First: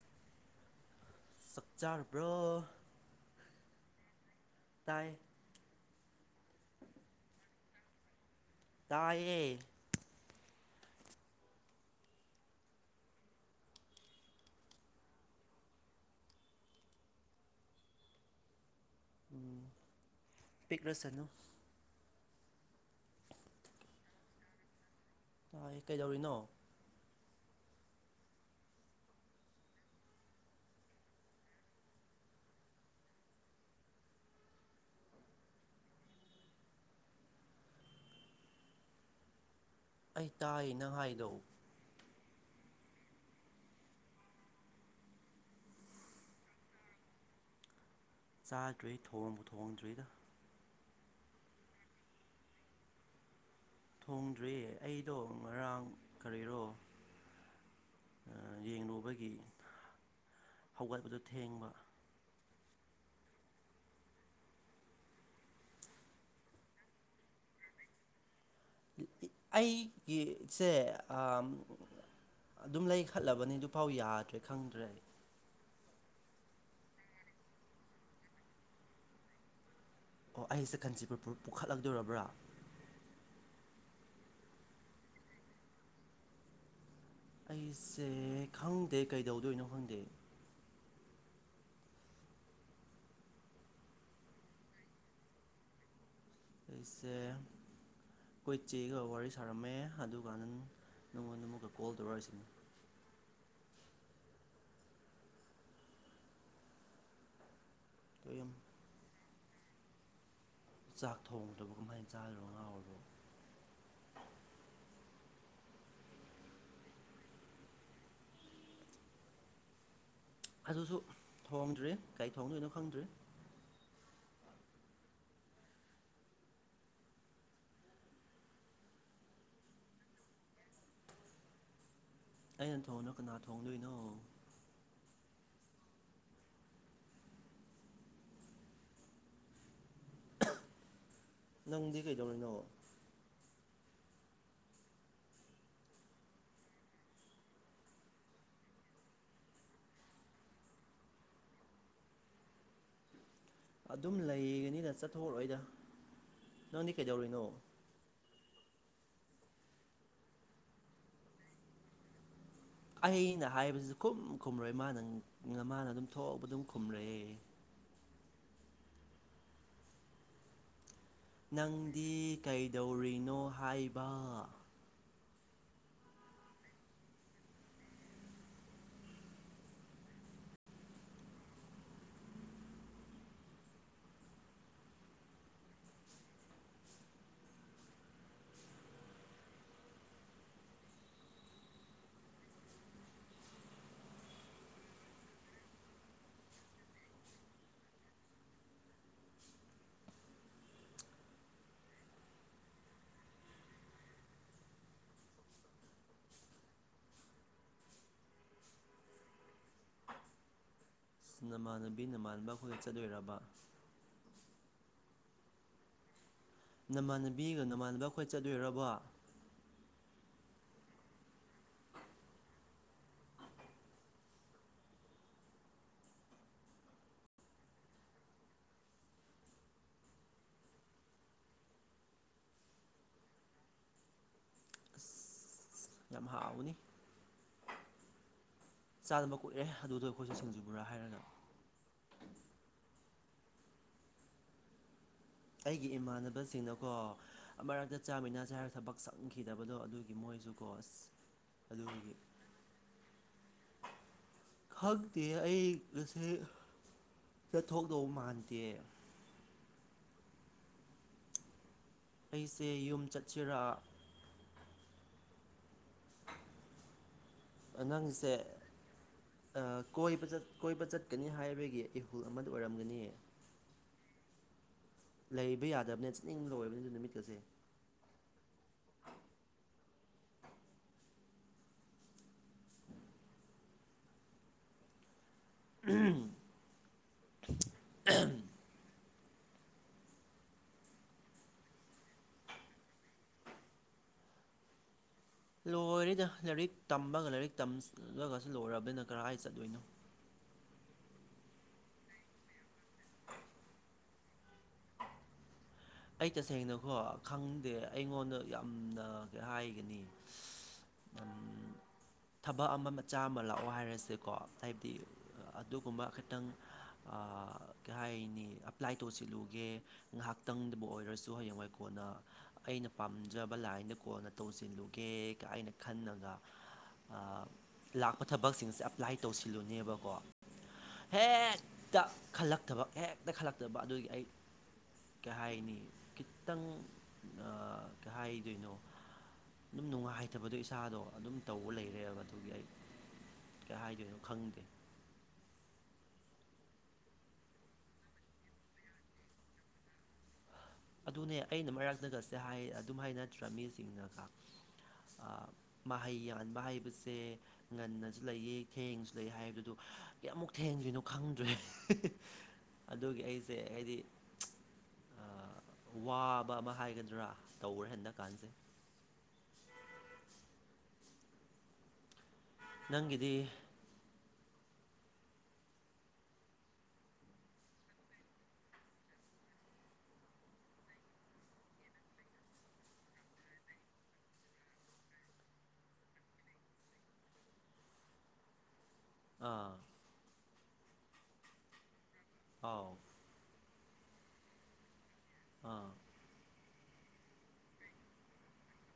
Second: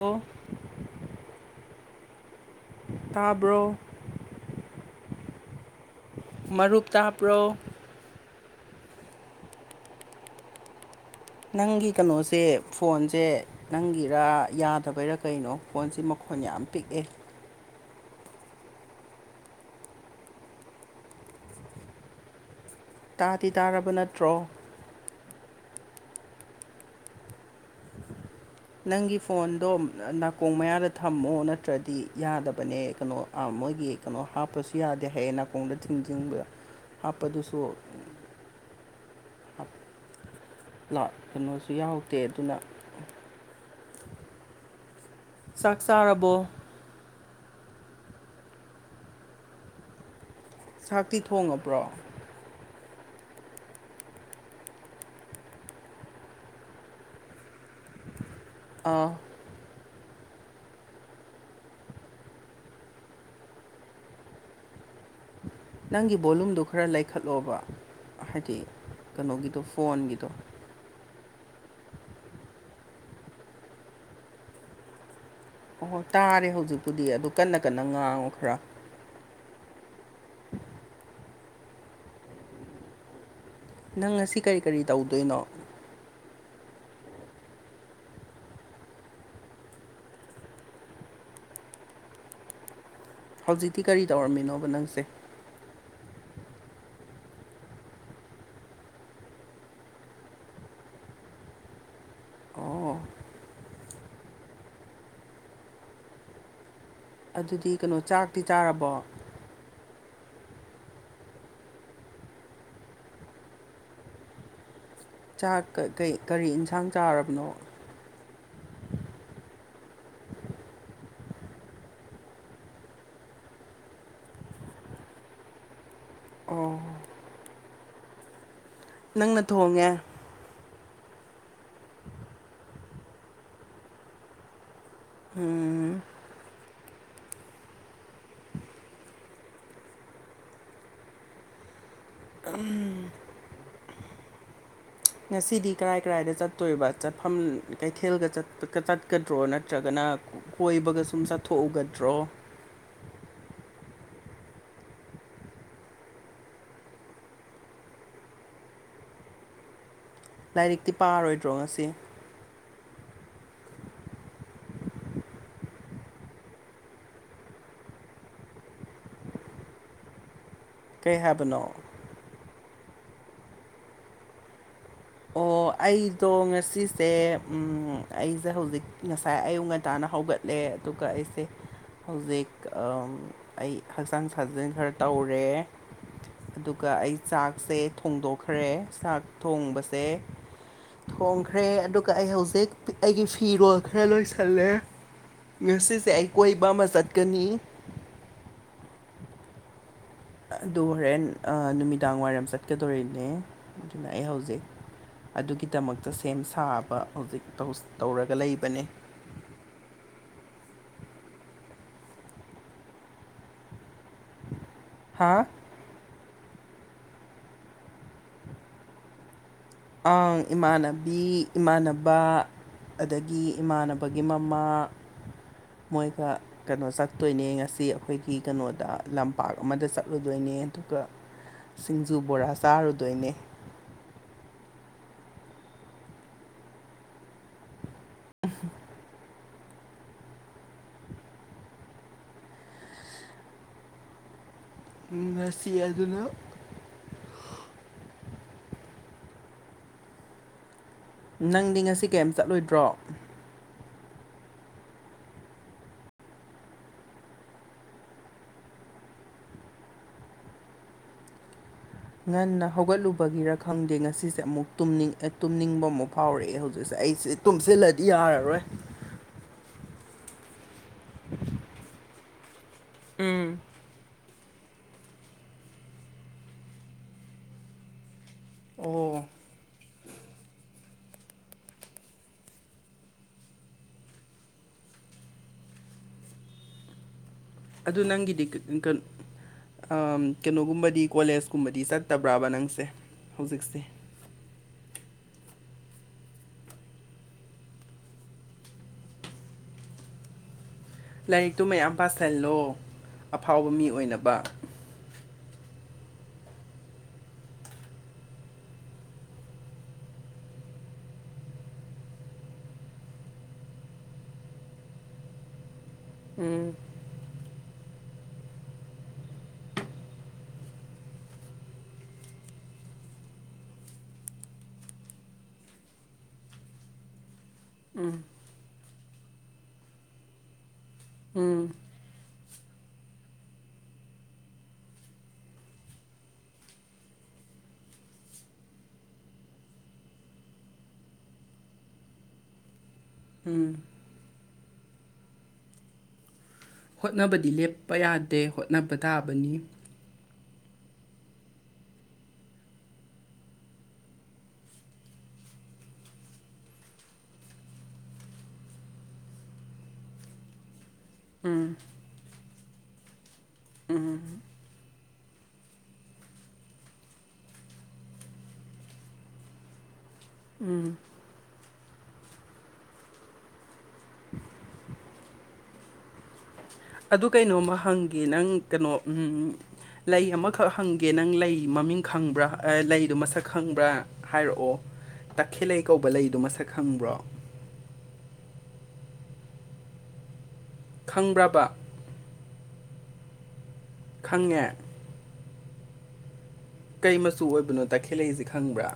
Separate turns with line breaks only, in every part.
ꯑꯣ
ꯆꯥꯛꯆꯥꯥꯔꯕ꯭ꯔꯣ
ꯇꯥꯕ꯭ꯔꯣ
ꯇꯥꯏ
ꯃꯔꯨꯞ ꯇꯥꯄ꯭ꯔꯣ
ꯇꯥꯏꯌꯦ
ꯅꯪꯒꯤ ꯀꯩꯅꯣꯁꯦ ꯐꯣꯟꯁꯦ ꯅꯪꯒꯤꯔꯥ ꯌꯥꯗꯕꯩꯔꯥ ꯀꯩꯅꯣ ꯐꯣꯟꯁꯤꯦ ꯃꯈꯣꯟ ꯌꯥꯝ ꯄꯤꯛꯑꯦ
ꯎ ꯄꯤꯛꯂꯁꯅꯨ
ꯇꯥꯗꯤ ꯇꯥꯔꯕ ꯅꯠꯇ꯭ꯔꯣ
ꯇ ꯀꯩꯗꯧꯔꯤꯅꯣ
ꯅꯪꯒꯤ ꯐꯣꯟꯗꯣ ꯅꯥꯀꯣꯡ ꯃꯌꯥꯗ ꯊꯝꯃꯣ ꯅꯠꯇ꯭ꯔꯗꯤ ꯌꯥꯗꯕꯅꯦ ꯀꯩꯅꯣ ꯃꯣꯏꯒꯤ ꯀꯩꯅꯣ ꯍꯥꯞꯄꯁꯨ ꯌꯥꯗꯦ ꯍꯌꯦꯡ ꯅꯥꯀꯣꯡꯗ ꯊꯤꯡꯖꯤꯡꯕꯗ ꯍꯥꯞꯄꯗꯨꯁꯨ ꯑ [unintelligible]
ꯑꯩ ꯇꯥꯏꯅ
ꯀꯩꯅꯣꯁꯨ ꯌꯥꯎꯗꯦ ꯑꯗꯨꯅ ꯆꯥꯛ ꯆꯥꯔꯕꯣ
ꯆꯥꯗ꯭ꯔꯦ ꯊꯣꯡꯕꯨ ꯊꯣꯡꯗ꯭ꯔꯤꯗ
ꯆꯥꯛꯇꯤ ꯊꯣꯡꯉꯕ꯭ꯔꯣ
ꯊꯣꯡꯗ꯭ꯔꯤ ꯑꯩꯗꯣ ꯉꯔꯥꯡ ꯀꯔꯤꯔꯣ
ꯑꯥ
ꯌꯦꯉꯨꯕꯒꯤ ꯍꯧꯒꯠꯄꯗꯣ ꯊꯦꯡꯕ
ꯅꯪꯒꯤ ꯕꯣꯂꯨꯝꯗꯣ ꯈꯔ ꯂꯩꯈꯠꯂꯣꯕ ꯍꯥꯏꯗꯤ ꯀꯩꯅꯣꯒꯤꯗꯣ ꯐꯣꯟꯒꯤꯗꯣ
ꯁꯦ ꯑꯗꯨꯝ ꯂꯩꯈꯠꯂꯕꯅꯤ ꯑꯗꯨꯐꯥꯎ ꯌꯥꯗ꯭ꯔꯦ ꯈꯪꯗ꯭ꯔꯦ ꯑꯩ
ꯑꯣꯍꯣꯏ ꯇꯥꯔꯦ ꯍꯧꯖꯤꯛꯄꯨꯗꯤ ꯑꯗꯨ ꯀꯟꯅ ꯀꯟꯅ ꯉꯥꯡꯉꯨ ꯈꯔ
ꯑꯣ ꯑꯩꯁꯦ ꯀꯥꯟꯆꯤꯄꯨꯔ ꯐꯨꯔ ꯄꯨꯈꯠꯂꯛꯇꯗꯣꯔꯕ꯭ꯔꯥ
ꯅꯪ ꯉꯁꯤ ꯀꯔꯤ ꯀꯔꯤ ꯇꯧꯗꯣꯏꯅꯣ
ꯑꯩꯁꯦ ꯈꯪꯗꯦ ꯀꯩꯗꯧꯗꯣꯏꯅꯣ ꯈꯪꯗꯦ
ꯍꯧꯖꯤꯛꯇꯤ ꯀꯔꯤ ꯇꯧꯔꯝꯃꯤꯅꯣꯕ ꯅꯪꯁꯦ
ꯑꯩꯁ ꯑꯩꯈꯣꯏ ꯆꯦꯒ ꯋꯥꯔꯤ ꯁꯥꯔꯝꯃꯦ ꯑꯗꯨꯀꯥꯟꯗ ꯅꯉꯣꯟ ꯅꯃꯀ ꯀꯣꯜ ꯇꯧꯔꯛꯏꯁꯤꯅꯦ
ꯑꯣ ꯑꯗꯨꯗꯤ ꯀꯩꯅꯣ
ꯑꯗꯣ
ꯆꯥꯛꯇꯤ
ꯌꯥꯝ
ꯆꯥꯔꯕꯣ
ꯆꯥꯛ ꯊꯣꯡꯗꯕ ꯀꯃꯥꯏꯅ ꯆꯥꯔꯤꯔꯣ ꯉꯥꯎꯔꯔꯣ
ꯆꯥꯛ ꯀ ꯀꯔꯤ ꯌꯦꯟꯁꯥꯡ ꯆꯥꯔꯕꯅꯣ
ꯑꯗꯨꯁꯨ ꯊꯣꯡꯗ꯭ꯔꯔꯤ ꯒꯥꯔꯤ ꯊꯣꯡꯗꯣꯏꯅꯣ ꯈꯪꯗ꯭ꯔꯔꯤ
ꯑꯣ ꯅꯪꯅ ꯊꯣꯡꯉꯦ
ꯑꯩꯅ ꯊꯣꯡꯅꯣ ꯀꯅꯥ ꯊꯣꯡꯗꯣꯏꯅꯣ
ꯎꯝ
ꯅꯪꯗꯤ ꯀꯩꯗꯧꯔꯤꯅꯣ
ꯉꯁꯤꯗꯤ ꯀꯔꯥꯏ ꯀꯔꯥꯏꯗ ꯆꯠꯇꯣꯏꯕ ꯆꯠꯐꯝ ꯀꯩꯊꯦꯜꯒ ꯆꯠꯀꯗ꯭ꯔꯣ ꯅꯠꯇ꯭ꯔꯒꯅ ꯀꯣꯏꯕꯒ ꯁꯨꯝ ꯆꯠꯊꯣꯛꯎꯒꯗ꯭ꯔꯣ
ꯑꯗꯨꯝ ꯂꯩꯒꯅꯤꯗ ꯆꯠꯊꯛꯑꯣꯣꯏꯗ ꯅꯪꯗꯤ ꯀꯩꯗꯧꯔꯤꯅꯣ
ꯂꯥꯏꯔꯤꯛꯇꯤ ꯄꯥꯔꯣꯏꯗ꯭ꯔꯣ ꯉꯁꯤ
ꯑꯩꯅ ꯍꯥꯏꯕꯁꯤꯁꯨ ꯈꯨꯝ ꯈꯨꯝꯔꯣꯏ ꯃꯥꯅ ꯃꯥꯅ ꯑꯗꯨꯝ ꯊꯣꯛꯑꯕ ꯑꯗꯨꯝ ꯈꯨꯝꯔꯛꯑꯦ
ꯀꯩ ꯍꯥꯏꯕꯅꯣ
ꯅꯪꯗꯤ ꯀꯩꯗꯧꯔꯤꯅꯣ ꯍꯥꯏꯕ
ꯑꯣ ꯑꯩꯗꯣ ꯉꯁꯤꯁꯦ ꯑꯩꯁꯦ ꯍꯧꯖꯤꯛ ꯉꯁꯥꯏ ꯑꯌꯨꯛ ꯉꯟꯇꯥꯅ ꯍꯧꯒꯠ ꯂꯩ ꯑꯗꯨꯒ ꯑꯩꯁꯦ ꯍꯧꯖꯤꯛ ꯑꯩ ꯍꯛꯆꯥꯡ ꯁꯥꯖꯦꯜ ꯈꯔ ꯇꯧꯔꯦ ꯑꯗꯨꯒ ꯑꯩ ꯆꯥꯛꯁꯦ ꯊꯣꯡꯗꯣꯛꯈ꯭ꯔꯦ ꯆꯥꯛ ꯊꯣꯡꯕꯁꯦ ꯊꯣꯡꯈ꯭ꯔꯦ ꯑꯗꯨꯒ ꯑꯩ ꯍꯧꯖꯤꯛ ꯑꯩꯒꯤ ꯐꯤꯔꯣꯜ ꯈꯔ ꯂꯣꯏꯁꯜꯂꯦ ꯃ꯭ꯌꯨꯁꯤꯛꯁꯦ ꯑꯩ ꯀꯣꯏꯕ ꯑꯃ ꯆꯠꯀꯅꯤ ꯑꯗꯨ ꯍꯣꯔꯦꯟ ꯅꯨꯃꯤꯗꯥꯡ ꯋꯥꯏꯔꯝ ꯆꯠꯀꯗꯣꯔꯤꯅꯦ ꯑꯗꯨꯅ ꯑꯩ ꯍꯧꯖꯩ ꯑꯗꯨꯒꯤꯗꯃꯛꯇ ꯁꯦꯝ ꯁꯥꯕ ꯍꯧꯖꯤꯛ ꯇꯧꯔꯒ ꯂꯩꯕꯅꯦ
ꯅꯃꯥꯟꯅꯕꯤ ꯅꯃꯥꯟꯥꯟꯕ ꯑꯩꯈꯣꯏꯗ ꯆꯠꯂꯣꯏꯔꯕ
ꯍꯥ
ꯅꯃꯥꯟꯅꯕꯤꯒ ꯅꯃꯥꯟꯅꯕ ꯑꯩꯈꯣꯏ ꯆꯠꯂꯨꯔꯕꯣ
ꯑꯥ ꯏꯃꯥꯟꯅꯕꯤ ꯏꯃꯥꯟꯅꯕ ꯑꯗꯒꯤ ꯏꯃꯥꯟꯅꯕꯒꯤ ꯃꯃꯥ ꯃꯣꯏꯒ ꯀꯩꯅꯣ ꯆꯠꯇꯣꯏꯅꯦ ꯉꯁꯤ ꯑꯩꯈꯣꯏꯒꯤ ꯀꯩꯅꯣꯗ ꯂꯝꯄꯥꯛ ꯑꯃꯗ ꯆꯠꯂꯨꯗꯣꯏꯅꯦ ꯑꯗꯨꯒ ꯁꯤꯡꯖꯨ ꯕꯣꯔꯥ ꯆꯥꯔꯨꯗꯣꯏꯅꯦ
ꯑꯁ ꯌꯥꯝ ꯍꯥꯎꯋꯅꯤ ꯆꯥꯗꯅꯕ ꯀꯨꯛꯑꯦ ꯑꯗꯨꯗꯣ ꯑꯩꯈꯣꯏꯁꯦ ꯁꯤꯡꯖꯨꯕ꯭ꯔꯥ ꯍꯥꯏꯔꯒ
ꯉꯁꯤ
ꯑꯩꯒꯤ
ꯑꯗꯨꯅ
ꯏꯃꯥꯟꯅꯕꯁꯤꯡꯅꯀꯣ ꯑꯃꯔꯛꯇ ꯆꯥꯃꯤꯟꯅꯁꯦ ꯍꯥꯏꯔꯒ ꯊꯕꯛ ꯆꯪꯈꯤꯗꯕꯗꯣ ꯑꯗꯨꯒꯤ ꯃꯣꯏꯁꯨꯀꯣ ꯑꯁ
ꯅꯪꯗꯤ ꯉꯁꯤ ꯀꯩꯝ ꯆꯠꯂꯣꯏꯗ꯭ꯔꯣ
ꯈꯪꯛꯇꯤ ꯑꯩ ꯉꯁꯦ ꯁꯤ ꯊꯣꯛꯗꯧꯕ ꯃꯥꯟꯗꯦ
ꯉꯟꯅ
ꯑꯩꯁꯦ ꯌꯨꯝ
ꯍꯧꯒꯠꯂꯨꯕꯒꯤꯔ
ꯆꯠꯁꯤꯔꯥ
ꯈꯪꯗꯦ ꯉꯁꯤꯁꯦ ꯑꯃꯨꯛꯅꯤꯡ ꯇꯨꯝꯅꯤꯡꯕ ꯑꯃꯨꯛ ꯐꯥꯎꯔꯛꯑꯦ ꯍꯧꯖꯤꯛꯁꯦ ꯑꯩꯁꯦ ꯇꯨꯝꯁꯤꯜꯂꯗꯤ
ꯅꯪꯁꯦ
ꯌꯥꯔꯔꯣꯏ
ꯀꯣꯏꯕ ꯀꯣꯏꯕ ꯆꯠꯀꯅꯤ ꯍꯥꯏꯕꯒꯤ ꯏꯍꯨꯜ ꯑꯃꯗ ꯑꯣꯏꯔꯝꯒꯅꯤ
ꯎꯝ
ꯂꯩꯕ ꯌꯥꯗꯕꯅꯦ ꯆꯠꯅꯤꯡꯕ ꯂꯣꯏꯕꯅꯤ ꯑꯗꯨ ꯅꯨꯃꯤꯠꯀꯁꯦ
ꯑꯣ
ꯎꯝ
ꯑꯗꯨ ꯅꯪꯒꯤꯗꯤ ꯀꯣ ꯀꯩꯅꯣꯒꯨꯝꯕꯗꯤ ꯀꯣꯂꯦꯖꯀꯨꯝꯕꯗꯤ ꯆꯠꯇꯕ꯭ꯔꯥꯕ ꯅꯪꯁꯦ ꯍꯧꯖꯤꯛꯁꯦ
ꯂꯣꯏꯔꯤꯗ ꯂꯥꯏꯔꯤꯛ ꯇꯝꯃꯒ ꯂꯥꯏꯔꯤꯛ ꯇꯝꯂꯒꯁꯨ ꯂꯣꯏꯔꯕꯅꯤꯅ ꯀꯗꯥꯥꯏꯏ ꯆꯠꯇꯗꯣꯏꯅꯣ
ꯂꯥꯏꯔꯤꯛꯇꯨ ꯃꯌꯥꯝ ꯄꯥꯁꯍꯜꯂꯣ ꯑꯐꯥꯎꯕ ꯃꯤ ꯑꯣꯏꯅꯕ
ꯑꯩ ꯇꯁꯦꯡꯅꯀꯣ ꯈꯪꯗꯦ ꯑꯩꯉꯣꯟꯗ ꯌꯥꯝꯅ ꯀꯩ ꯍꯥꯏꯒꯅꯤ ꯊꯕꯛ ꯑꯃ ꯃꯆꯥ ꯑꯃ ꯂꯥꯛꯑꯣ ꯍꯥꯏꯔꯁꯦꯀꯣ ꯍꯥꯏꯕꯗꯤ ꯑꯗꯨꯒꯨꯝꯕ ꯈꯤꯇꯪ
ꯎꯝ
ꯀꯩ ꯍꯥꯏꯥꯏꯅꯤ ꯑꯦꯄ꯭ꯂꯥꯏ ꯇꯧꯁꯤꯤꯜꯂꯨꯒꯦ ꯉꯥꯏꯍꯥꯛ ꯇꯪꯗꯕꯨ ꯑꯣꯏꯔꯁꯨ ꯍꯌꯦꯡꯋꯥꯏꯀꯣꯟꯅ ꯑꯩꯅ ꯄꯥꯝꯖꯕ ꯂꯥꯏꯟꯗ ꯀꯣꯟꯅ ꯇꯧꯁꯤꯜꯂꯨꯒꯦ ꯑꯩꯅ ꯈꯟꯉꯒ ꯂꯥꯛꯄ ꯊꯕꯛꯁꯤꯡꯁꯦ ꯑꯦꯞꯄ꯭ꯂꯥꯏ ꯇꯧꯁꯤꯜꯂꯨꯅꯦꯕꯀꯣ ꯍꯦꯛꯇ ꯈꯜꯂꯛꯇꯕ ꯍꯦꯛꯇ ꯈꯜꯂꯛꯇꯕ ꯑꯗꯨꯒꯤ ꯑꯩ ꯀꯩ ꯍꯥꯏꯅꯤ ꯈꯤꯇꯪ ꯀꯩ ꯍꯥꯏꯗꯣꯏꯅꯣ ꯑꯗꯨꯝ ꯅꯨꯡꯉꯥꯏꯇꯕꯗꯣ ꯏꯁꯥꯗꯣ ꯑꯗꯨꯝ ꯇꯧꯕ ꯂꯩꯔꯦꯕ ꯑꯗꯨꯒꯤ ꯑꯩ ꯀꯩ ꯍꯥꯏꯗꯣꯏꯅꯣ ꯈꯪꯗꯦ
ꯍꯣꯠꯅꯕꯗꯤ ꯂꯦꯞꯄ ꯌꯥꯗꯦ ꯍꯣꯠꯅꯕ ꯇꯥꯕꯅꯤ
ꯑꯗꯨꯅꯦ ꯑꯩꯅ ꯃꯔꯛ ꯒꯠꯁꯦ ꯑꯗꯨꯝ ꯍꯥꯏ ꯅꯠꯇ꯭ꯔꯥ ꯃꯤꯁꯤꯡꯅꯒ ꯃꯍꯩ ꯌꯥꯟꯕ ꯍꯩꯕꯁꯦ ꯉꯟꯅꯁꯨ ꯂꯩꯌꯦ ꯊꯦꯡꯁꯨ ꯂꯩ ꯍꯥꯏꯕꯗꯨꯣ ꯀꯌꯥꯃꯨꯛ ꯊꯦꯡꯗ꯭ꯔꯤꯅꯣ ꯈꯪꯗ꯭ꯔꯦ ꯑꯗꯨꯒꯤ ꯑꯩꯁꯦ ꯑꯩꯗꯤ ꯋꯥꯕ ꯑꯃ ꯍꯥꯏꯒꯗ꯭ꯔꯥ ꯇꯧꯔꯦ ꯍꯟꯟꯅ ꯀꯥꯟꯖꯩ
ꯎꯝ
ꯅꯪꯗꯤ
ꯑꯗꯨ ꯀꯩꯅꯣꯝꯃ ꯍꯪꯒꯦ ꯅꯪ ꯀꯩꯅꯣ ꯂꯩ ꯑꯃꯈꯛ ꯍꯪꯒꯦ ꯅꯪ ꯂꯩ ꯃꯃꯤꯡ ꯈꯪꯕ꯭ꯔꯥ ꯂꯩꯗꯣ ꯃꯁꯛ ꯈꯪꯕ꯭ꯔꯥ ꯍꯥꯏꯔꯛꯑꯣ ꯇꯈꯦꯜꯂꯩ ꯀꯧꯕ ꯂꯩꯗꯣ ꯃꯁꯛ ꯈꯪꯕ꯭ꯔꯣ
ꯑꯥ
ꯈꯪꯕ꯭ꯔꯕ
ꯑꯥꯎ
ꯈꯪꯉꯦ
ꯑꯥ
ꯀꯩ ꯃꯆꯨ ꯑꯣꯏꯕꯅꯣ ꯇꯈꯦꯜꯂꯛꯏꯁꯦ ꯈꯪꯕ꯭ꯔꯥ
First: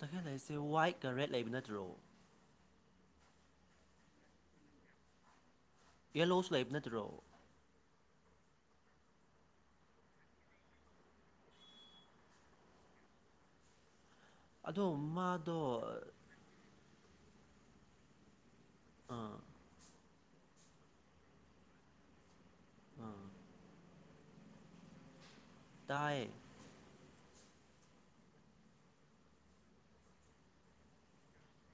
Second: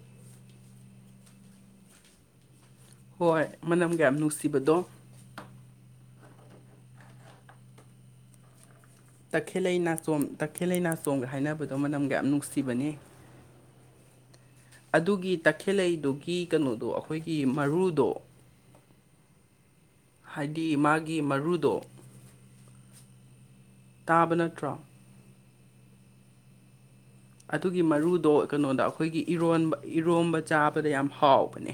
ꯇꯈꯦꯜ ꯍꯥꯏꯁꯦ ꯋꯥꯏꯠꯀ ꯔꯦꯗ ꯂꯩꯕ ꯅꯠꯇ꯭ꯔꯣ
ꯍꯣꯏ ꯃꯅꯝ ꯀꯌꯥꯝ ꯅꯨꯡꯁꯤꯕꯗꯣ
ꯌꯦꯂꯣꯁ ꯂꯩꯕ ꯅꯠꯇ꯭ꯔꯣ
ꯇꯈꯦꯜ ꯂꯩ ꯅꯥꯆꯣꯝ ꯇꯈꯦꯜ ꯂꯩ ꯅꯥꯆꯣꯝꯒ ꯍꯥꯏꯅꯕꯗꯣ ꯃꯅꯝꯒ ꯌꯥꯝ ꯅꯨꯡꯁꯤꯕꯅꯤ
ꯑꯗꯣ
ꯑꯗꯨꯒꯤ
ꯃꯥꯗꯣ
ꯇꯈꯦꯜꯂꯩꯗꯨꯒꯤ ꯀꯩꯅꯣꯗꯣ ꯑꯩꯈꯣꯏꯒꯤ ꯃꯔꯨꯗꯣ
ꯑꯥ
ꯍꯥꯏꯗꯤ ꯃꯥꯒꯤ ꯃꯔꯨꯗꯣ
ꯑꯥ
ꯇꯥꯕ ꯅꯠꯇ꯭ꯔꯣ
ꯇꯥꯏꯌꯦ
ꯑꯗꯨꯒꯤ ꯃꯔꯨꯗꯣ ꯀꯩꯅꯣꯗ ꯑꯩꯈꯣꯏꯒꯤ ꯏꯔꯣꯟꯕ ꯏꯔꯣꯝꯕ ꯆꯥꯕꯗ ꯌꯥꯝ ꯍꯥꯎꯕꯅꯦ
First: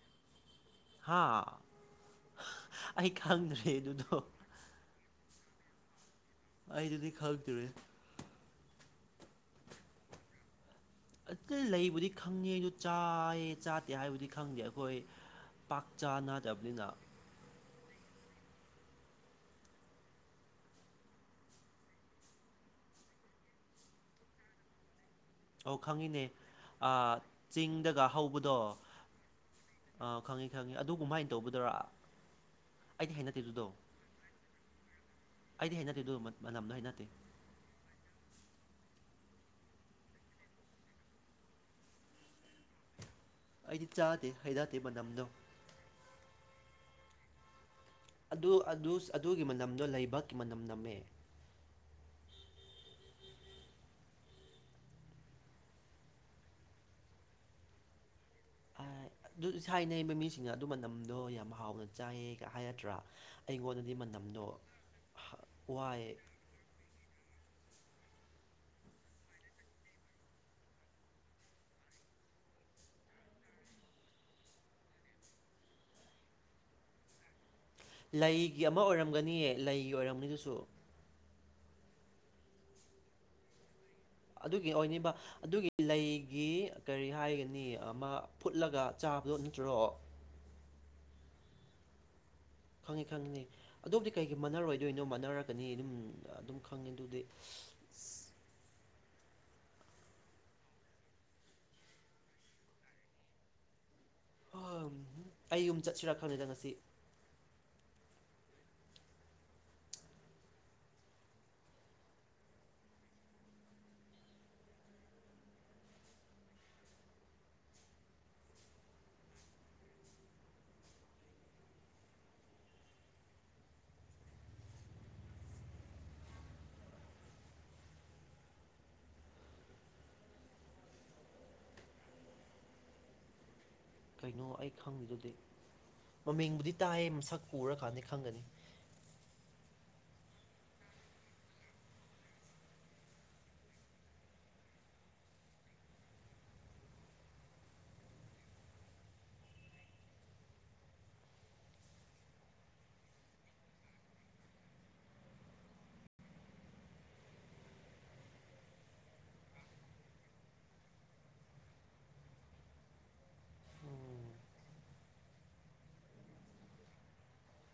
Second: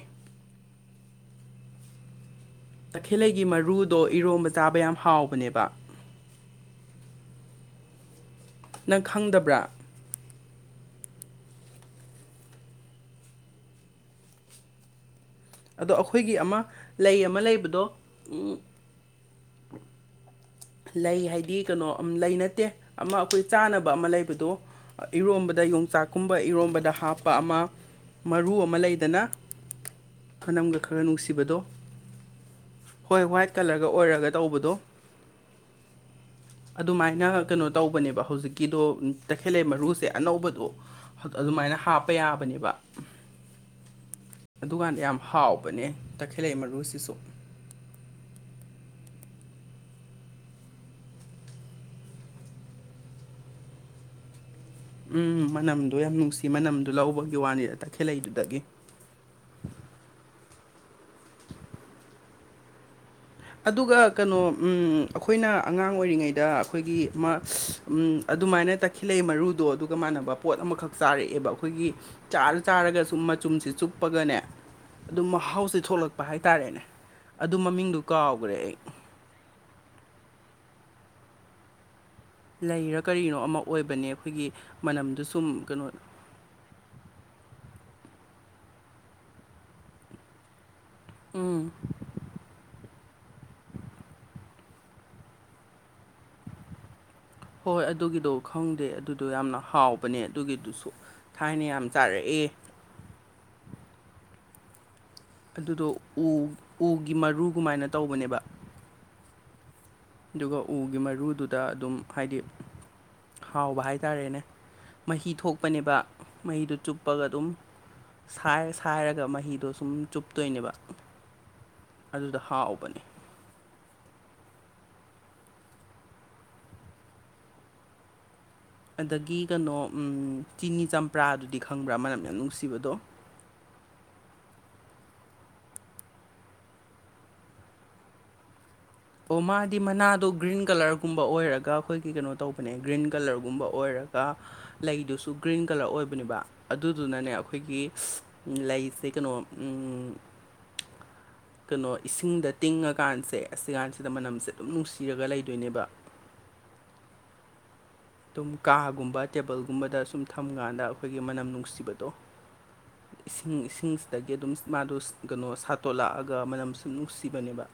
ꯍꯥꯥ ꯑꯩ
ꯇꯈꯦꯜꯂꯩꯒꯤ
ꯈꯪꯗ꯭ꯔꯦ
ꯃꯔꯨꯗꯣ
ꯑꯗꯨꯗꯣ
ꯏꯔꯣꯝꯕ ꯆꯥꯕ ꯌꯥꯝ ꯍꯥꯎꯕꯅꯦꯕ
ꯑꯩꯗꯨꯗꯤ ꯈ ꯍꯜꯇꯔꯦ
ꯅꯪ ꯈꯪꯗꯕ꯭ꯔꯥ
ꯑ ꯂꯩꯕꯨꯗꯤ ꯈꯪꯉꯦ ꯑꯗꯨ ꯆꯥꯏꯌꯦ ꯆꯥꯠꯇꯦ ꯍꯥꯏꯕꯨꯗꯤ ꯈꯪꯗꯦ ꯑꯩꯈꯣꯏ ꯄꯥꯛ
ꯑꯗꯣ ꯑꯩꯈꯣꯏꯒꯤ ꯑꯃ
ꯆꯥꯅꯗꯕꯅꯤꯅ
ꯂꯩ ꯑꯃ ꯂꯩꯕꯗꯣ ꯂꯩ ꯍꯥꯏꯗꯤ ꯀꯩꯅꯣ ꯂꯩ ꯅꯠꯇꯦ ꯑꯃ ꯑꯩꯈꯣꯏ ꯆꯥꯅꯕ ꯑꯃ ꯂꯩꯕꯗꯣ ꯏꯔꯣꯝꯕꯗ
ꯑꯧ ꯈꯪꯉꯤꯅꯦ
ꯌꯣꯡꯆꯥꯛꯀꯨꯝꯕ ꯏꯔꯣꯝꯕꯗ
ꯑꯥ
ꯍꯥꯞꯄ ꯑꯃ
ꯆꯤꯡꯗꯒ ꯍꯧꯕꯗꯣ
ꯃꯔꯨ ꯑꯃ ꯂꯩꯗꯅ
ꯑꯥ ꯈꯪꯉꯤ ꯈꯪꯉꯤ
ꯃꯅꯝꯒ ꯈꯔ
ꯑꯗꯨꯒꯨꯝꯍꯥꯏꯅ
ꯅꯨꯡꯁꯤꯕꯗꯣ
ꯇꯧꯕꯗꯔꯥ
ꯍꯣꯏ ꯋꯥ꯭ꯏꯠ ꯀꯂꯔꯒ ꯑꯣꯏꯔꯒ ꯇꯧꯕꯗꯣ
ꯑꯩꯗꯤ ꯍꯅ ꯑꯗꯨ ꯃ
ꯑꯗꯨꯃꯥꯏꯅ ꯀꯩꯅꯣ ꯇꯧꯕꯅꯦꯕ ꯍꯧꯖꯤꯛꯀꯤꯗꯣ ꯇꯈꯦꯜꯂ ꯃꯔꯨꯁꯦ ꯑꯅꯧꯕꯗꯣ ꯑꯗꯨꯃꯥꯏꯅ ꯍꯥꯞꯄ ꯌꯥꯕꯅꯦꯕ
ꯑꯩꯗꯤ ꯆꯥꯗꯦ ꯍꯩꯅꯗꯦ
ꯑꯗꯨꯀꯥꯟꯗ ꯌꯥꯝ
ꯃꯅꯝꯗꯣ
ꯍꯥꯎꯕꯅꯦ ꯇꯈꯦꯜꯂꯩ ꯃꯔꯨꯁꯤꯁꯨ
ꯑꯗꯨ ꯑꯗꯨꯒꯤ ꯃꯅꯝꯗꯣ ꯂꯩꯕꯥꯛꯀꯤ ꯃꯅꯝ ꯅꯝꯃꯦ
ꯎꯝ ꯃꯅꯝꯗꯣ ꯌꯥꯝ ꯅꯨꯡꯁꯤ ꯃꯅꯝꯗꯣ ꯂꯧꯕꯒꯤ ꯋꯥꯅꯤꯗ ꯇꯈꯦꯜꯂꯩꯗꯨꯗꯒꯤ
ꯑꯗꯨ ꯏꯁꯥꯏꯅꯩꯕ ꯃꯤꯁꯤꯡꯅ ꯑꯗꯨ ꯃꯅꯝꯗꯣ ꯌꯥꯝ ꯍꯥꯎꯅ ꯆꯥꯏꯌꯦ ꯍꯥꯏꯒꯠꯇ꯭ꯔꯥ
ꯑꯗꯨꯒ ꯀꯩꯅꯣ ꯑꯩꯈꯣꯏꯅ ꯑꯉꯥꯡ
ꯋꯥꯏꯌꯦ
ꯑꯣꯏꯔꯤꯉꯩꯗ ꯑꯩꯈꯣꯏꯒꯤ ꯑꯗꯨꯃꯥꯏꯅ ꯇꯛꯈꯤꯂꯛꯑꯦ ꯃꯔꯨꯗꯣ ꯑꯗꯨꯒ ꯃꯥꯟꯅꯕ ꯄꯣꯠ ꯑꯃꯈꯛ ꯆꯥꯔꯛꯑꯦꯕ ꯑꯩꯈꯣꯏꯒꯤ ꯆꯥꯔ ꯆꯥꯔꯒ ꯁꯨꯝ ꯃꯆꯨꯝꯁꯤ ꯆꯨꯞꯄꯒꯅꯦ ꯑꯗꯨꯝ ꯃꯍꯥꯎꯁꯦ ꯊꯣꯛꯂꯛꯄ ꯍꯥꯏꯇꯥꯥꯔꯦꯅꯦ ꯑꯗꯨ ꯃꯃꯤꯡꯗꯨ ꯀꯥꯎꯈ꯭ꯔꯦ
ꯂꯩꯒꯤ
ꯑꯩ
ꯑꯃ ꯑꯣꯏꯔꯝꯒꯅꯤꯌꯦ ꯂꯩꯒꯤ ꯑꯣꯏꯔꯝꯅꯤꯗꯨꯁꯨ
ꯂꯩꯔ ꯀꯔꯤꯅꯣ ꯑꯃ ꯑꯣꯏꯕꯅꯦꯕ
ꯑꯗꯨꯒꯤ ꯑꯣꯏꯕ ꯑꯗꯨꯒꯤ ꯂꯩꯒꯤ ꯀꯔꯤ ꯍꯥꯏꯒꯅꯤ ꯑꯃ ꯐꯨꯠꯂꯒ ꯆꯥꯕꯗꯣ ꯅꯠꯇ꯭ꯔꯣ
ꯎꯝ
ꯈꯪꯉꯤ ꯈꯪꯉꯤꯅꯤ ꯑꯗꯨꯕꯨꯗꯤ ꯀꯩꯒꯤ ꯃꯥꯟꯅꯔꯣꯏꯗꯣꯏꯅꯣ ꯃꯥꯟꯅꯔꯛꯀꯅꯤ ꯑꯗꯨꯝ ꯑꯗꯨꯝ ꯈꯪꯉꯤ ꯑꯗꯨꯗꯤ
ꯍꯣꯏ ꯑꯗꯨꯒꯤꯗꯣ ꯈꯪꯗꯦ ꯑꯗꯨꯗꯣ ꯌꯥꯝꯅ ꯍꯥꯎꯕꯅꯦ ꯑꯗꯨꯒꯤꯗꯨꯁꯨ ꯊꯥꯏꯅ ꯌꯥꯝ ꯆꯥꯔꯛꯑꯦ
ꯍꯣꯏ ꯑꯩ ꯌꯨꯝ ꯆꯠꯁꯤꯔꯛꯈꯕꯅꯤꯗ ꯉꯁꯤ
ꯒꯤ ꯃꯔꯨ ꯀꯃꯥꯏꯅ ꯇꯧꯕꯅꯦꯕ ꯑꯗꯨꯒ ꯎꯒꯤ ꯃꯔꯨꯗꯨꯗ ꯑꯗꯨꯝ ꯍꯥꯏꯗꯤ ꯍꯥꯎꯕ ꯍꯥꯏꯇꯥꯔꯦꯅꯦ ꯃꯍꯤ ꯊꯣꯛꯄꯅꯦꯕ ꯃꯍꯤꯗꯨ ꯆꯨꯞꯄꯒ ꯑꯗꯨꯝ ꯁꯥꯏꯔꯒ ꯃꯍꯤꯗꯣ ꯁꯨꯝ ꯆꯨꯞꯇꯣꯏꯅꯦꯕ ꯑꯗꯨꯗ ꯍꯥꯞꯎꯕꯅꯦ ꯑꯗꯒꯤ ꯀꯩꯅꯣ ꯆꯤꯅꯤ ꯆꯝꯄ꯭ꯔꯥꯗꯨꯗꯤ ꯈꯪꯕ꯭ꯔꯥ ꯃꯅꯝ ꯌꯥꯝ ꯅꯨꯡꯁꯤꯕꯗꯣ
ꯀꯩꯅꯣ ꯑꯩ ꯈꯪꯉꯦꯗꯨꯗꯤ ꯃꯃꯤꯡꯕꯨꯗꯤ ꯇꯥꯏꯌꯦ ꯃꯁꯛ ꯎꯔꯀꯥꯟꯗ ꯈꯪꯒꯅꯤ
ꯑꯣ ꯃꯥꯗꯤ ꯃꯅꯥꯗꯣ ꯒ꯭ꯔꯤꯟ ꯀꯂꯔꯒꯨꯝꯕ ꯑꯣꯏꯔꯒ ꯑꯩꯈꯣꯏꯒꯤ ꯀꯩꯅꯣ ꯇꯧꯕꯅꯦ ꯒ꯭ꯔꯤꯟ ꯀꯂꯔꯒꯨꯝꯕ ꯑꯣꯏꯔꯒ ꯂꯩꯗꯨꯁꯨ ꯒ꯭ꯔꯤꯟ ꯀꯂꯔ ꯑꯣꯏꯕꯅꯦꯕ ꯑꯗꯨꯗꯨꯅꯅꯦ ꯑꯩꯈꯣꯏꯒꯤ ꯂꯩꯁꯦ ꯀꯩꯅꯣ
[inaudible]
ꯀꯩꯅꯣ ꯏꯁꯤꯡꯗ ꯇꯤꯡꯉꯀꯥꯟꯁꯦ ꯑꯁꯤꯀꯥꯟꯁꯤꯦ ꯁꯤꯗ ꯃꯅꯝꯁꯦ ꯑꯗꯨꯝ ꯅꯨꯡꯁꯤꯔꯒ ꯂꯩꯗꯣꯏꯅꯦꯕ ꯑꯗꯨꯝ ꯀꯥꯒꯨꯝꯕ ꯇꯦꯕꯜꯒꯨꯝꯕꯗ ꯁꯨꯝ ꯊꯝꯀꯥꯟꯗ ꯑꯩꯈꯣꯏꯒꯤ ꯃꯅꯝ ꯅꯨꯡꯁꯤꯕꯗꯣ
[inaudible]
ꯏꯁꯤꯡ
ꯎꯝ
ꯏꯁꯤꯡꯁꯤꯗꯒꯤ ꯑꯗꯨꯝꯁ ꯃꯥꯗꯣꯁ ꯀꯩꯅꯣ ꯁꯥꯠꯇꯣꯂꯛꯑꯒ ꯃꯅꯝꯁꯨ ꯅꯨꯡꯁꯤꯕꯅꯦꯕ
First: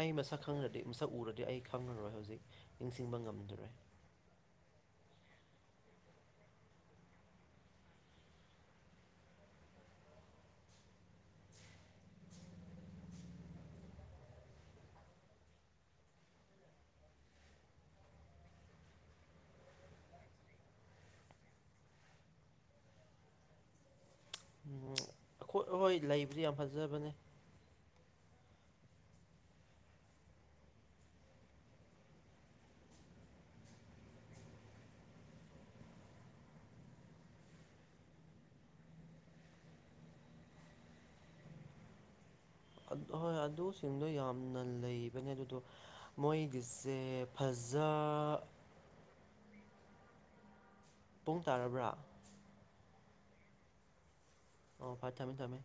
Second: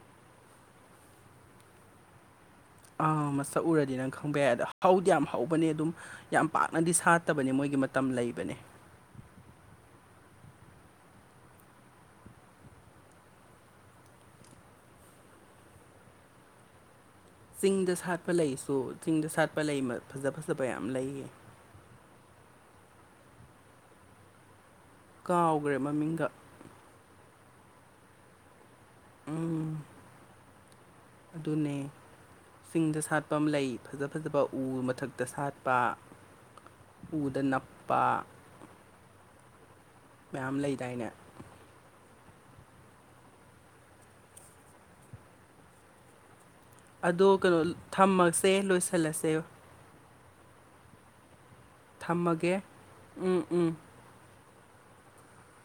ꯑꯩ ꯃꯁꯛ ꯈꯪꯉꯗꯤ ꯃꯁꯛ ꯎꯔꯗꯤ ꯑꯩ ꯈꯪꯉꯔꯣꯏ ꯍꯧꯖꯤꯛ ꯅꯤꯡꯁꯤꯡꯕ
ꯑꯥ ꯃꯁꯛ
ꯉꯝꯗ꯭ꯔꯦ
ꯎꯔꯗꯤ ꯅꯪ ꯈꯪꯕ ꯌꯥꯏ ꯑꯗ ꯍꯧꯗꯤ ꯌꯥꯝ ꯍꯧꯕꯅꯦ ꯑꯗꯨꯝ ꯌꯥꯝ ꯄꯥꯛꯅꯗꯤ ꯁꯥꯠꯇꯕꯅꯤ ꯃꯣꯏꯒꯤ ꯃꯇꯝ ꯂꯩꯕꯅꯦ ꯆꯤꯡꯗ ꯁꯥꯠꯄ ꯂꯩꯁꯨ ꯆꯤꯡꯗ ꯁꯥꯠꯄ ꯂꯩ ꯃ ꯐꯖ ꯐꯖꯕ ꯌꯥꯝ ꯂꯩꯌꯦ ꯀꯥꯎꯈ꯭ꯔꯦ
ꯑꯣꯍꯣꯏ
ꯃꯃꯤꯡꯒ
ꯂꯩꯕꯨꯗꯤ ꯌꯥꯝ ꯐꯖꯕꯅꯦ
ꯎꯝ ꯑꯗꯨꯅꯦ ꯆꯤꯡꯗ ꯁꯥꯠꯄ ꯑꯝꯂꯩ ꯐꯖ ꯐꯖꯕ ꯎ ꯃꯊꯛꯇ ꯁꯥꯠꯄ ꯎꯗ ꯅꯞꯄ ꯃꯌꯥꯝ ꯂꯩꯗꯥꯏꯅꯦ
ꯍꯣꯏ ꯑꯗꯨꯁꯤꯡꯗꯣ ꯌꯥꯝꯅ ꯂꯩꯕꯅꯦ ꯑꯗꯨꯗꯣ ꯃꯣꯏꯒꯤꯁꯦ ꯐꯖ
ꯑꯦ ꯂꯣꯏꯁꯤꯜꯂꯁꯦ
ꯄꯨꯡ ꯇꯥꯔꯕ꯭ꯔꯥ
ꯊꯝꯃꯒꯦ ꯎꯝ ꯎꯝ
ꯑꯣ ꯐꯔꯦ ꯊꯝꯃꯦ ꯊꯝꯃꯦ